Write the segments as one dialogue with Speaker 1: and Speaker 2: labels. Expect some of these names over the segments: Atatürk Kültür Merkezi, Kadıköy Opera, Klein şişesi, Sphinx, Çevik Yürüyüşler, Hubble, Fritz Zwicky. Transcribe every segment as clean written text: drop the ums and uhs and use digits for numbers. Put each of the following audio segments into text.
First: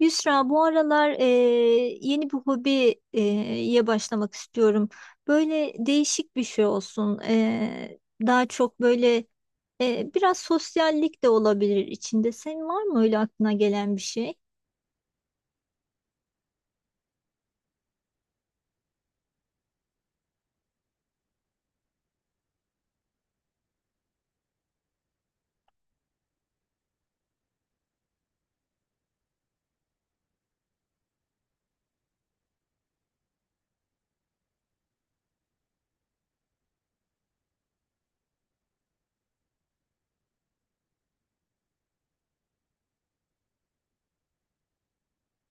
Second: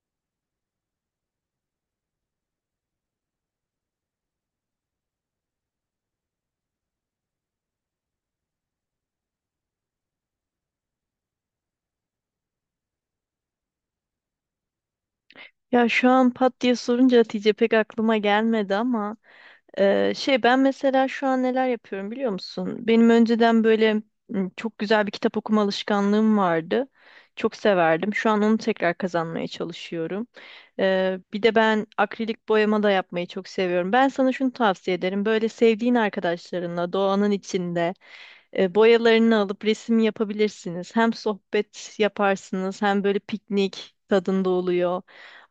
Speaker 1: Yusra, bu aralar yeni bir hobiye e, ye başlamak istiyorum. Böyle değişik bir şey olsun. Daha çok böyle biraz sosyallik de olabilir içinde. Senin var mı öyle aklına gelen bir şey?
Speaker 2: Ya şu an pat diye sorunca Hatice pek aklıma gelmedi ama şey ben mesela şu an neler yapıyorum biliyor musun? Benim önceden böyle çok güzel bir kitap okuma alışkanlığım vardı. Çok severdim. Şu an onu tekrar kazanmaya çalışıyorum. Bir de ben akrilik boyama da yapmayı çok seviyorum. Ben sana şunu tavsiye ederim. Böyle sevdiğin arkadaşlarınla doğanın içinde boyalarını alıp resim yapabilirsiniz. Hem sohbet yaparsınız hem böyle piknik tadında oluyor.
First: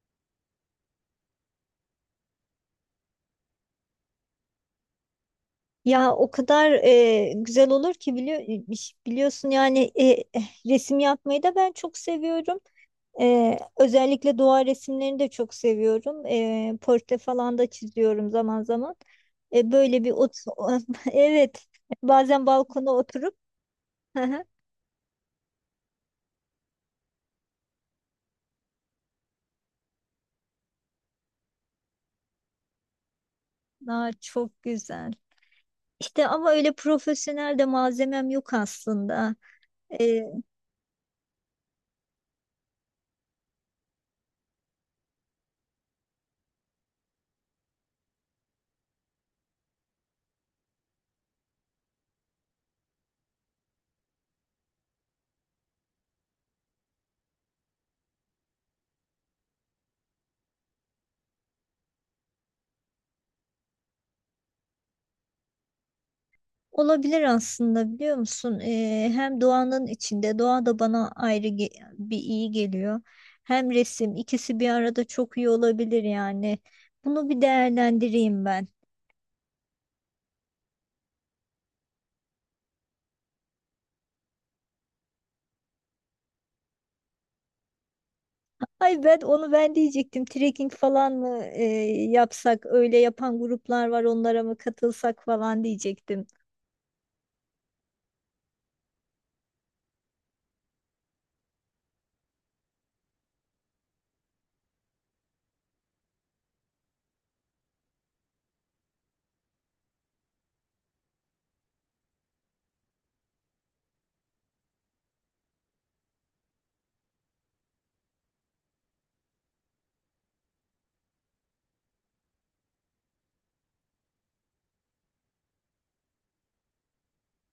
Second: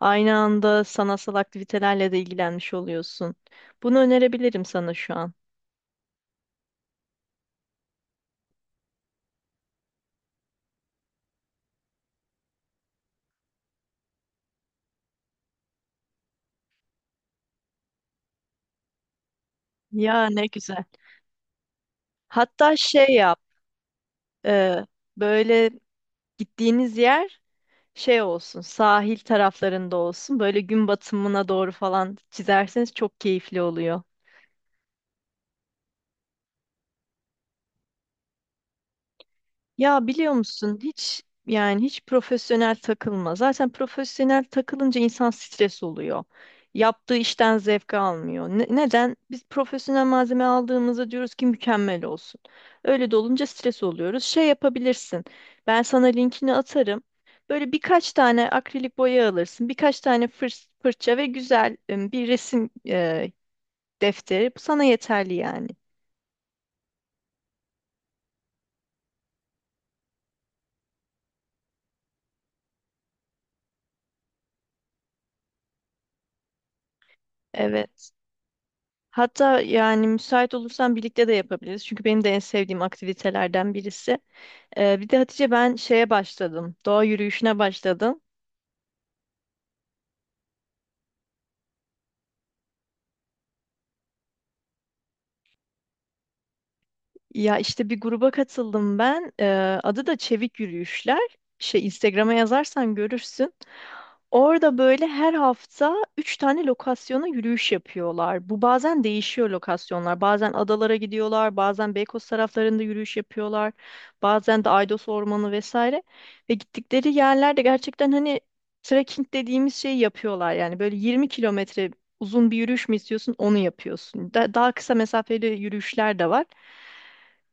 Speaker 2: Aynı anda sanatsal aktivitelerle de ilgilenmiş oluyorsun. Bunu önerebilirim sana şu an.
Speaker 1: Ya o kadar güzel olur ki biliyorsun yani resim yapmayı da ben çok seviyorum. Özellikle doğa resimlerini de çok seviyorum. Portre falan da çiziyorum zaman zaman. Böyle bir
Speaker 2: Ya
Speaker 1: ot
Speaker 2: ne güzel.
Speaker 1: evet, bazen
Speaker 2: Hatta
Speaker 1: balkona
Speaker 2: şey
Speaker 1: oturup
Speaker 2: yap, e, böyle gittiğiniz yer şey olsun, sahil taraflarında olsun. Böyle gün batımına doğru falan çizerseniz çok keyifli oluyor.
Speaker 1: Aa, çok güzel. İşte ama öyle profesyonel de malzemem yok aslında.
Speaker 2: Ya
Speaker 1: Ee,
Speaker 2: biliyor musun hiç yani hiç profesyonel takılma. Zaten profesyonel takılınca insan stres oluyor. Yaptığı işten zevk almıyor. Neden? Biz profesyonel malzeme aldığımızda diyoruz ki mükemmel olsun. Öyle de olunca stres oluyoruz. Şey yapabilirsin. Ben sana linkini atarım. Böyle birkaç tane akrilik boya alırsın. Birkaç tane fırça ve güzel bir resim defteri. Bu sana yeterli yani.
Speaker 1: Olabilir aslında, biliyor musun? Hem doğanın içinde doğa da bana bir iyi geliyor. Hem resim, ikisi bir arada çok iyi olabilir yani. Bunu bir
Speaker 2: Evet.
Speaker 1: değerlendireyim ben.
Speaker 2: Hatta yani müsait olursan birlikte de yapabiliriz. Çünkü benim de en sevdiğim aktivitelerden birisi. Bir de Hatice ben şeye başladım. Doğa yürüyüşüne başladım.
Speaker 1: Ay, ben onu ben diyecektim. Trekking falan mı yapsak? Öyle yapan gruplar var, onlara mı katılsak falan diyecektim.
Speaker 2: Ya işte bir gruba katıldım ben. Adı da Çevik Yürüyüşler. Şey Instagram'a yazarsan görürsün. Orada böyle her hafta üç tane lokasyona yürüyüş yapıyorlar. Bu bazen değişiyor lokasyonlar. Bazen adalara gidiyorlar, bazen Beykoz taraflarında yürüyüş yapıyorlar, bazen de Aydos Ormanı vesaire. Ve gittikleri yerlerde gerçekten hani trekking dediğimiz şeyi yapıyorlar. Yani böyle 20 kilometre uzun bir yürüyüş mü istiyorsun, onu yapıyorsun. Daha kısa mesafeli yürüyüşler de var.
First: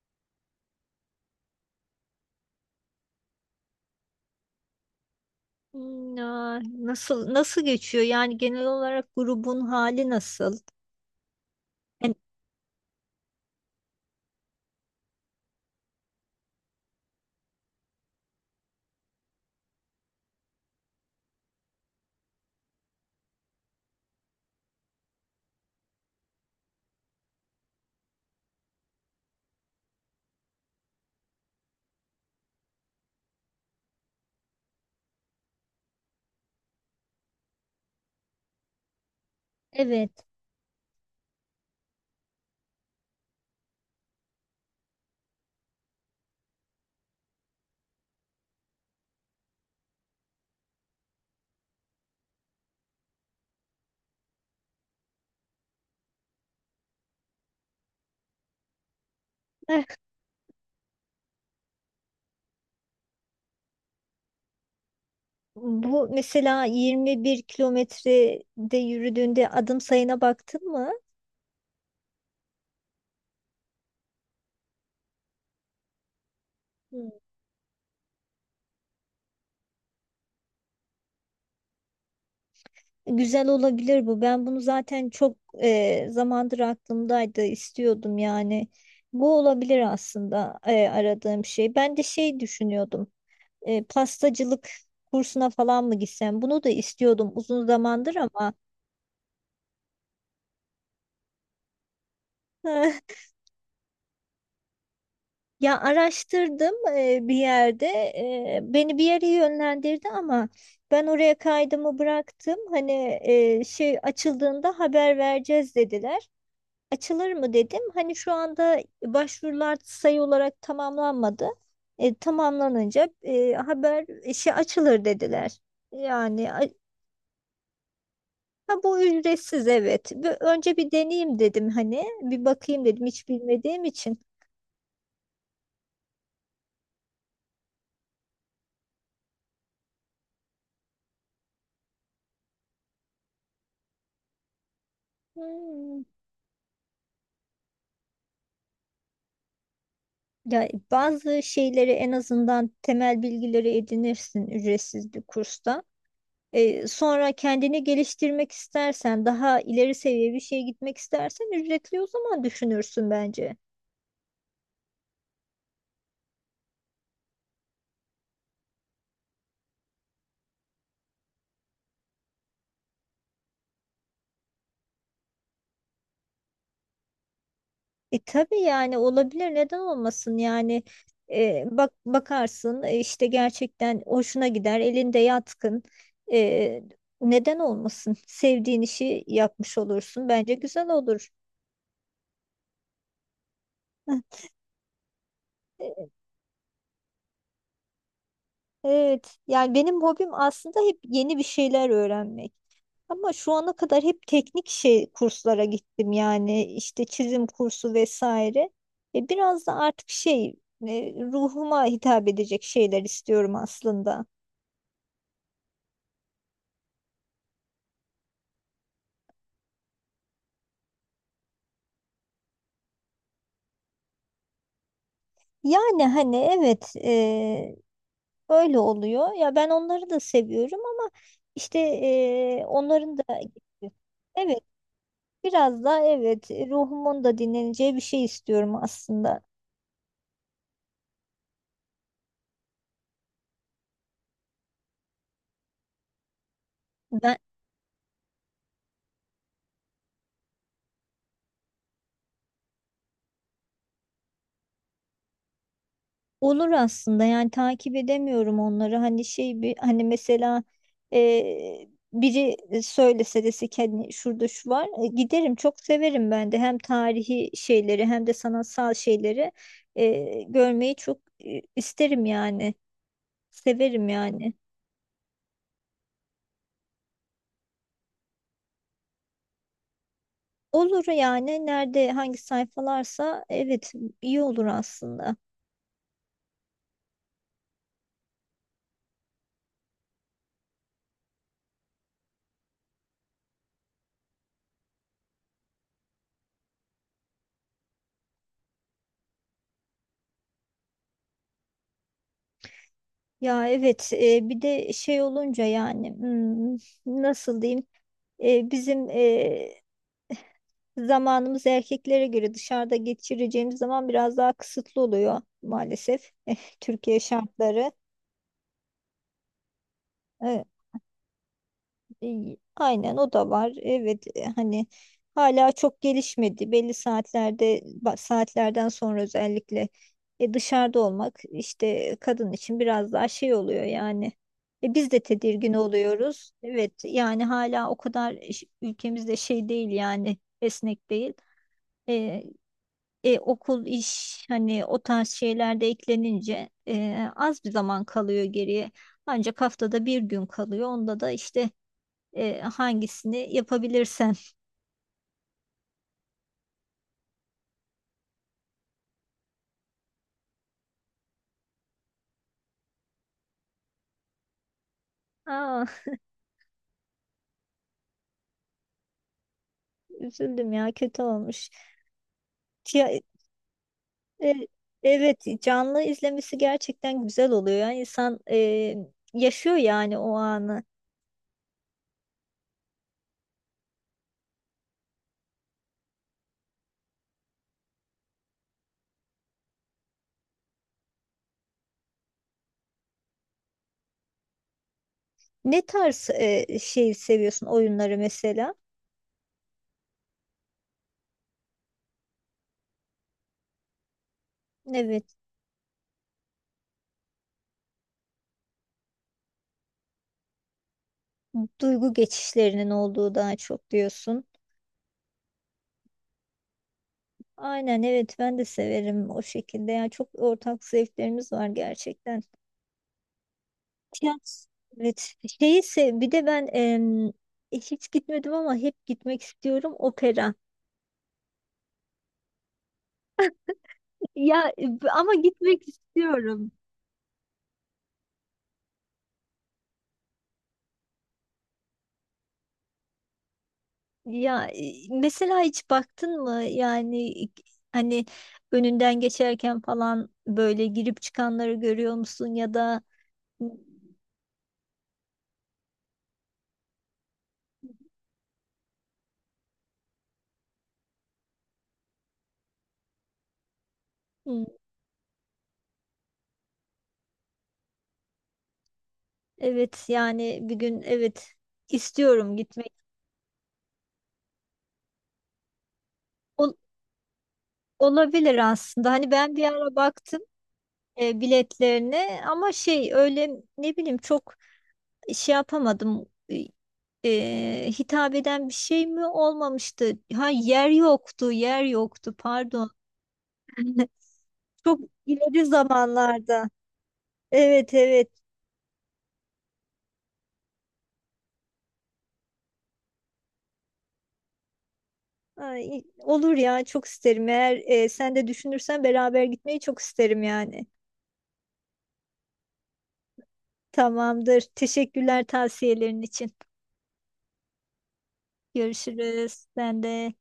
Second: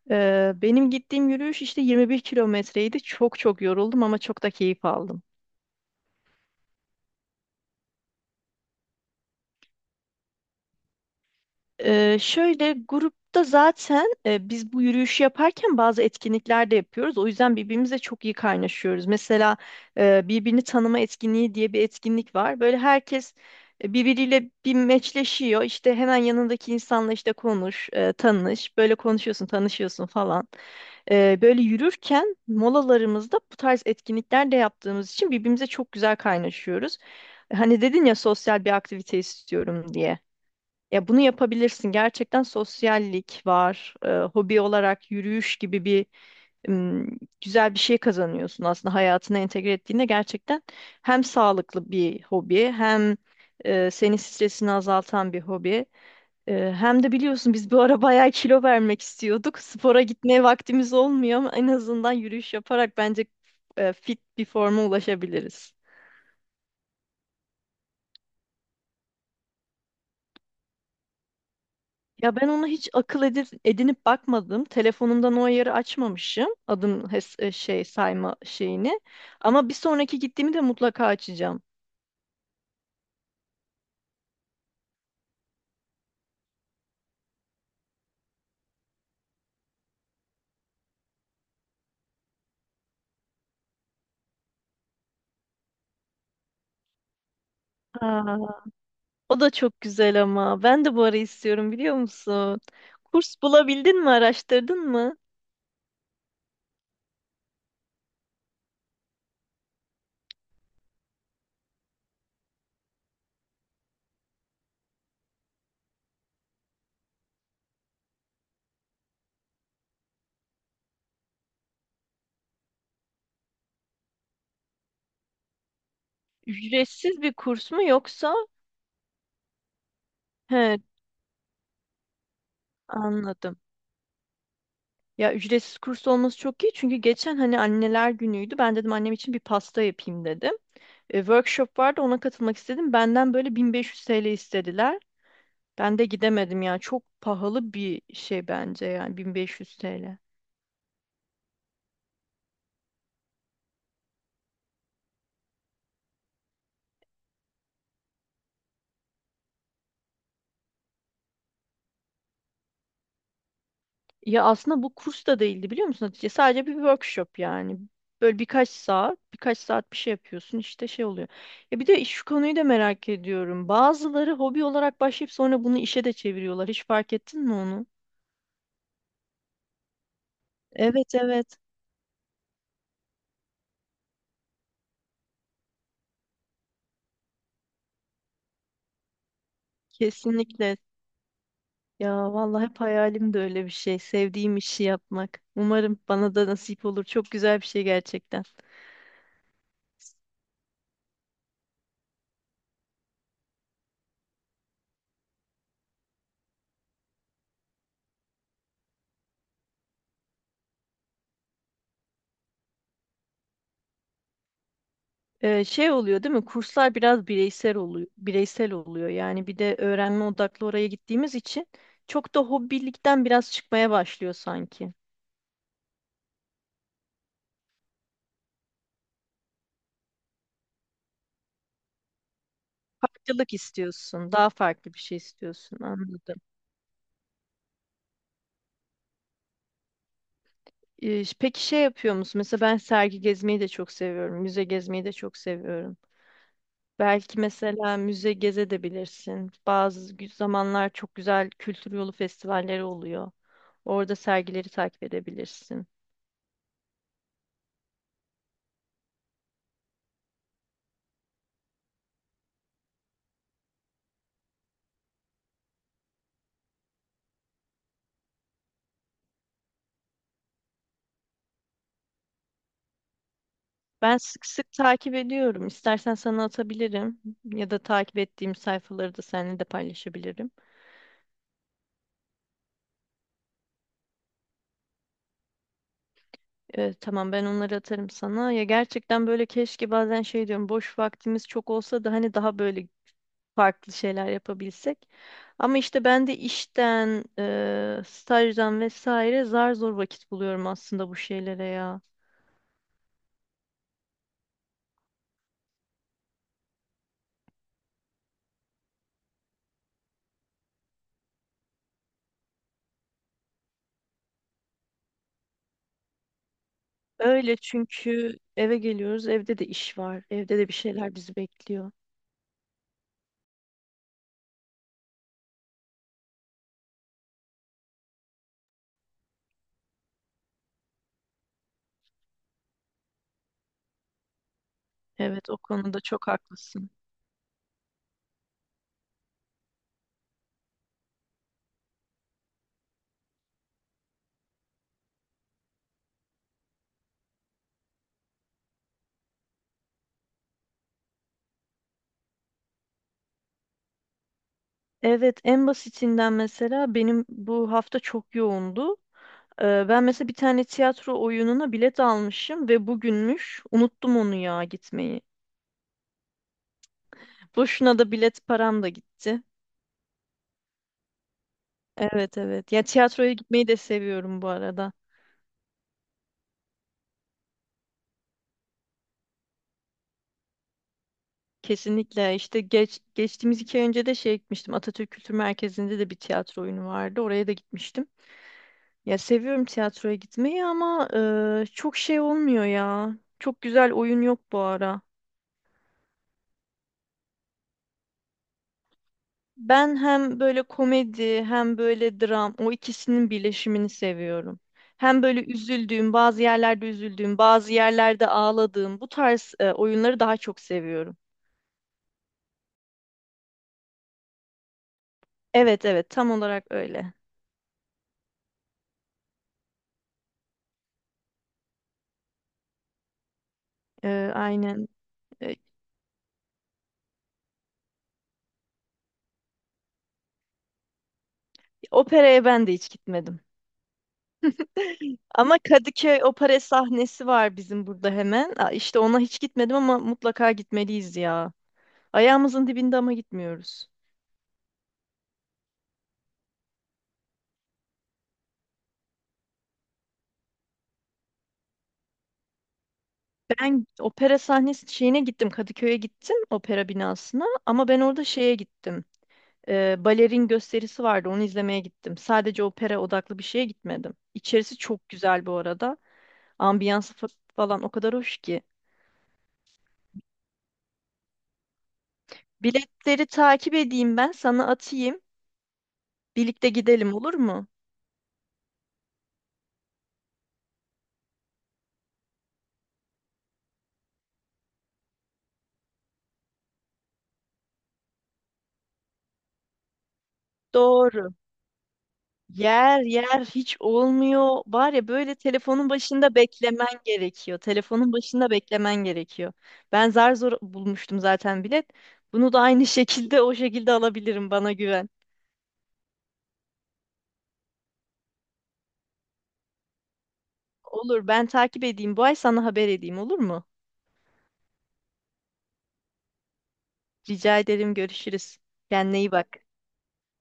Speaker 2: Benim gittiğim yürüyüş işte 21 kilometreydi. Çok çok yoruldum ama çok da keyif aldım.
Speaker 1: Nasıl nasıl geçiyor? Yani genel olarak grubun hali nasıl? Yani,
Speaker 2: Şöyle grupta zaten biz bu yürüyüşü yaparken bazı etkinlikler de yapıyoruz. O yüzden birbirimizle çok iyi kaynaşıyoruz. Mesela birbirini tanıma etkinliği diye bir etkinlik var. Böyle herkes birbiriyle bir meçleşiyor. İşte hemen yanındaki insanla işte konuş, tanış. Böyle konuşuyorsun, tanışıyorsun falan. Böyle yürürken molalarımızda bu tarz etkinlikler de yaptığımız için birbirimize çok güzel kaynaşıyoruz. Hani dedin ya sosyal bir aktivite istiyorum
Speaker 1: evet.
Speaker 2: diye. Ya bunu yapabilirsin. Gerçekten sosyallik var. Hobi olarak yürüyüş gibi bir ım, güzel bir şey kazanıyorsun aslında hayatına entegre ettiğinde gerçekten hem sağlıklı bir hobi hem senin stresini azaltan bir hobi. Hem de biliyorsun biz bu ara bayağı kilo vermek istiyorduk.
Speaker 1: Eh,
Speaker 2: Spora gitmeye vaktimiz olmuyor ama en azından yürüyüş yaparak bence fit bir forma ulaşabiliriz.
Speaker 1: Bu mesela 21 kilometrede yürüdüğünde adım sayına baktın mı?
Speaker 2: Ya ben onu hiç akıl edinip bakmadım. Telefonumdan o ayarı açmamışım. Adım
Speaker 1: Hmm.
Speaker 2: şey sayma şeyini. Ama bir sonraki gittiğimi de mutlaka açacağım.
Speaker 1: Güzel olabilir bu. Ben bunu zaten çok zamandır aklımdaydı, istiyordum yani. Bu olabilir aslında aradığım şey. Ben de şey düşünüyordum. Pastacılık kursuna falan mı gitsem? Bunu da istiyordum uzun zamandır
Speaker 2: Aa.
Speaker 1: ama
Speaker 2: O da çok güzel ama. Ben de bu ara istiyorum biliyor musun? Kurs bulabildin mi? Araştırdın mı?
Speaker 1: ya, araştırdım bir yerde. Beni bir yere yönlendirdi ama ben oraya kaydımı bıraktım. Hani şey açıldığında haber vereceğiz dediler. Açılır mı dedim. Hani şu anda başvurular sayı olarak tamamlanmadı. Tamamlanınca haber işi açılır dediler. Yani a-
Speaker 2: Ücretsiz bir kurs mu yoksa?
Speaker 1: ha, bu ücretsiz evet. Önce
Speaker 2: He,
Speaker 1: bir deneyeyim dedim hani. Bir bakayım dedim hiç
Speaker 2: anladım.
Speaker 1: bilmediğim için.
Speaker 2: Ya ücretsiz kurs olması çok iyi çünkü geçen hani anneler günüydü. Ben dedim annem için bir pasta yapayım dedim. Workshop vardı ona katılmak istedim. Benden böyle 1500 TL istediler. Ben
Speaker 1: Hmm.
Speaker 2: de gidemedim ya. Çok pahalı bir şey bence yani 1500 TL.
Speaker 1: Ya bazı şeyleri en azından temel bilgileri edinirsin ücretsiz bir kursta. Sonra kendini geliştirmek istersen, daha ileri seviye bir şeye gitmek istersen ücretli, o zaman düşünürsün bence.
Speaker 2: Ya aslında bu kurs da değildi biliyor musun Hatice? Sadece bir workshop yani. Böyle birkaç saat, birkaç saat bir şey yapıyorsun işte şey oluyor. Ya bir de şu konuyu da merak ediyorum. Bazıları hobi olarak başlayıp sonra bunu işe de çeviriyorlar. Hiç fark ettin mi onu?
Speaker 1: E tabii, yani olabilir, neden olmasın yani,
Speaker 2: Evet, evet.
Speaker 1: bak bakarsın işte gerçekten hoşuna gider, elinde yatkın. E, Neden olmasın, sevdiğin işi yapmış olursun, bence
Speaker 2: Kesinlikle.
Speaker 1: güzel olur.
Speaker 2: Ya vallahi hep hayalim de öyle bir şey. Sevdiğim işi yapmak.
Speaker 1: E,
Speaker 2: Umarım bana da nasip olur. Çok güzel bir şey gerçekten.
Speaker 1: Evet, yani benim hobim aslında hep yeni bir şeyler öğrenmek, ama şu ana kadar hep teknik şey kurslara gittim, yani işte çizim kursu vesaire. Biraz da artık şey, ruhuma hitap edecek şeyler istiyorum aslında.
Speaker 2: Şey oluyor değil mi? Kurslar biraz bireysel oluyor. Bireysel oluyor. Yani bir de öğrenme odaklı oraya gittiğimiz için çok da hobilikten biraz çıkmaya başlıyor sanki.
Speaker 1: Yani hani evet, öyle oluyor. Ya ben onları da seviyorum ama işte onların da
Speaker 2: Farklılık istiyorsun, daha
Speaker 1: evet,
Speaker 2: farklı bir şey istiyorsun.
Speaker 1: biraz daha
Speaker 2: Anladım.
Speaker 1: evet, ruhumun da dinleneceği bir şey istiyorum aslında.
Speaker 2: Peki şey yapıyor musun? Mesela ben sergi gezmeyi de çok seviyorum. Müze gezmeyi de çok seviyorum.
Speaker 1: Ben
Speaker 2: Belki mesela müze gezebilirsin. Zamanlar çok güzel kültür yolu festivalleri oluyor. Orada sergileri takip edebilirsin.
Speaker 1: olur aslında, yani takip edemiyorum onları. Hani şey, bir hani mesela biri söylese, dese ki hani şurada şu var. E, giderim, çok severim ben de hem tarihi şeyleri hem de sanatsal şeyleri görmeyi çok isterim yani. Severim
Speaker 2: Ben sık
Speaker 1: yani.
Speaker 2: sık takip ediyorum. İstersen sana atabilirim ya da takip ettiğim sayfaları da seninle de paylaşabilirim.
Speaker 1: Olur, yani nerede hangi sayfalarsa evet, iyi olur aslında.
Speaker 2: Tamam ben onları atarım sana. Ya gerçekten böyle keşke bazen şey diyorum boş vaktimiz çok olsa da hani daha böyle farklı şeyler yapabilsek. Ama işte ben de işten, stajdan vesaire zar zor vakit buluyorum aslında bu şeylere ya.
Speaker 1: Ya evet, bir de şey olunca yani, nasıl diyeyim, bizim zamanımız erkeklere göre, dışarıda geçireceğimiz zaman biraz daha kısıtlı oluyor maalesef. Türkiye
Speaker 2: Öyle
Speaker 1: şartları.
Speaker 2: çünkü eve geliyoruz, evde de iş var, evde
Speaker 1: E,
Speaker 2: de bir şeyler bizi bekliyor.
Speaker 1: Aynen, o da var. Evet, hani hala çok gelişmedi. Belli saatlerde saatlerden sonra özellikle dışarıda olmak işte kadın için biraz daha şey oluyor yani. Biz de
Speaker 2: Evet, o
Speaker 1: tedirgin
Speaker 2: konuda çok
Speaker 1: oluyoruz.
Speaker 2: haklısın.
Speaker 1: Evet, yani hala o kadar ülkemizde şey değil yani, esnek değil. E, Okul, iş, hani o tarz şeyler de eklenince az bir zaman kalıyor geriye. Ancak haftada bir gün kalıyor. Onda da işte hangisini yapabilirsen.
Speaker 2: Evet, en basitinden mesela benim bu hafta çok yoğundu. Ben mesela bir tane tiyatro oyununa bilet almışım ve bugünmüş. Unuttum onu ya gitmeyi.
Speaker 1: Aa,
Speaker 2: Boşuna da bilet param da gitti.
Speaker 1: üzüldüm ya, kötü olmuş.
Speaker 2: Evet, evet. Ya
Speaker 1: Ya,
Speaker 2: tiyatroya gitmeyi de seviyorum bu
Speaker 1: e,
Speaker 2: arada.
Speaker 1: evet, canlı izlemesi gerçekten güzel oluyor. Yani insan yaşıyor yani o anı.
Speaker 2: Kesinlikle. İşte geçtiğimiz iki ay önce de şey gitmiştim. Atatürk Kültür Merkezi'nde de bir tiyatro oyunu vardı. Oraya da gitmiştim. Ya seviyorum tiyatroya gitmeyi ama çok şey olmuyor ya. Çok güzel oyun yok bu ara.
Speaker 1: Ne tarz şey seviyorsun oyunları mesela?
Speaker 2: Ben hem böyle komedi hem böyle dram o ikisinin birleşimini seviyorum. Hem
Speaker 1: Evet.
Speaker 2: böyle üzüldüğüm, bazı yerlerde üzüldüğüm, bazı yerlerde ağladığım bu tarz oyunları daha çok seviyorum.
Speaker 1: Duygu geçişlerinin olduğu daha çok diyorsun.
Speaker 2: Evet evet tam olarak öyle.
Speaker 1: Aynen evet, ben de severim o şekilde. Yani çok ortak zevklerimiz var gerçekten.
Speaker 2: E,
Speaker 1: Tiyatro,
Speaker 2: aynen.
Speaker 1: evet.
Speaker 2: E,
Speaker 1: Bir de ben hiç gitmedim ama hep gitmek istiyorum, opera.
Speaker 2: operaya ben de hiç gitmedim.
Speaker 1: Ya ama
Speaker 2: Ama
Speaker 1: gitmek
Speaker 2: Kadıköy Opera
Speaker 1: istiyorum.
Speaker 2: sahnesi var bizim burada hemen. Aa, İşte ona hiç gitmedim ama mutlaka gitmeliyiz ya. Ayağımızın dibinde ama gitmiyoruz.
Speaker 1: Ya mesela hiç baktın mı yani, hani önünden geçerken falan böyle girip çıkanları görüyor musun, ya da
Speaker 2: Ben opera sahnesi şeyine gittim. Kadıköy'e gittim opera binasına ama ben orada şeye gittim. Balerin gösterisi vardı onu izlemeye gittim. Sadece opera odaklı bir şeye gitmedim.
Speaker 1: Hı,
Speaker 2: İçerisi çok güzel bu arada. Ambiyansı falan o kadar hoş ki.
Speaker 1: evet yani, bir gün evet, istiyorum gitmek.
Speaker 2: Biletleri takip edeyim ben sana atayım. Birlikte
Speaker 1: Ol-
Speaker 2: gidelim olur mu?
Speaker 1: Olabilir aslında. Hani ben bir ara baktım biletlerine ama şey, öyle ne bileyim, çok şey yapamadım. Hitap eden bir şey mi olmamıştı? Ha, yer
Speaker 2: Doğru.
Speaker 1: yoktu, yer yoktu. Pardon.
Speaker 2: Yer yer hiç olmuyor. Var
Speaker 1: Çok
Speaker 2: ya böyle
Speaker 1: ileri
Speaker 2: telefonun başında
Speaker 1: zamanlarda.
Speaker 2: beklemen gerekiyor.
Speaker 1: Evet,
Speaker 2: Telefonun
Speaker 1: evet.
Speaker 2: başında beklemen gerekiyor. Ben zar zor bulmuştum zaten bilet. Bunu da aynı şekilde o şekilde alabilirim bana güven.
Speaker 1: Ay olur ya, çok isterim. Eğer sen de düşünürsen beraber gitmeyi çok isterim yani.
Speaker 2: Olur ben takip edeyim. Bu ay sana haber edeyim olur mu?
Speaker 1: Tamamdır. Teşekkürler tavsiyelerin için.
Speaker 2: Rica ederim, görüşürüz. Kendine iyi bak.
Speaker 1: Görüşürüz. Ben de.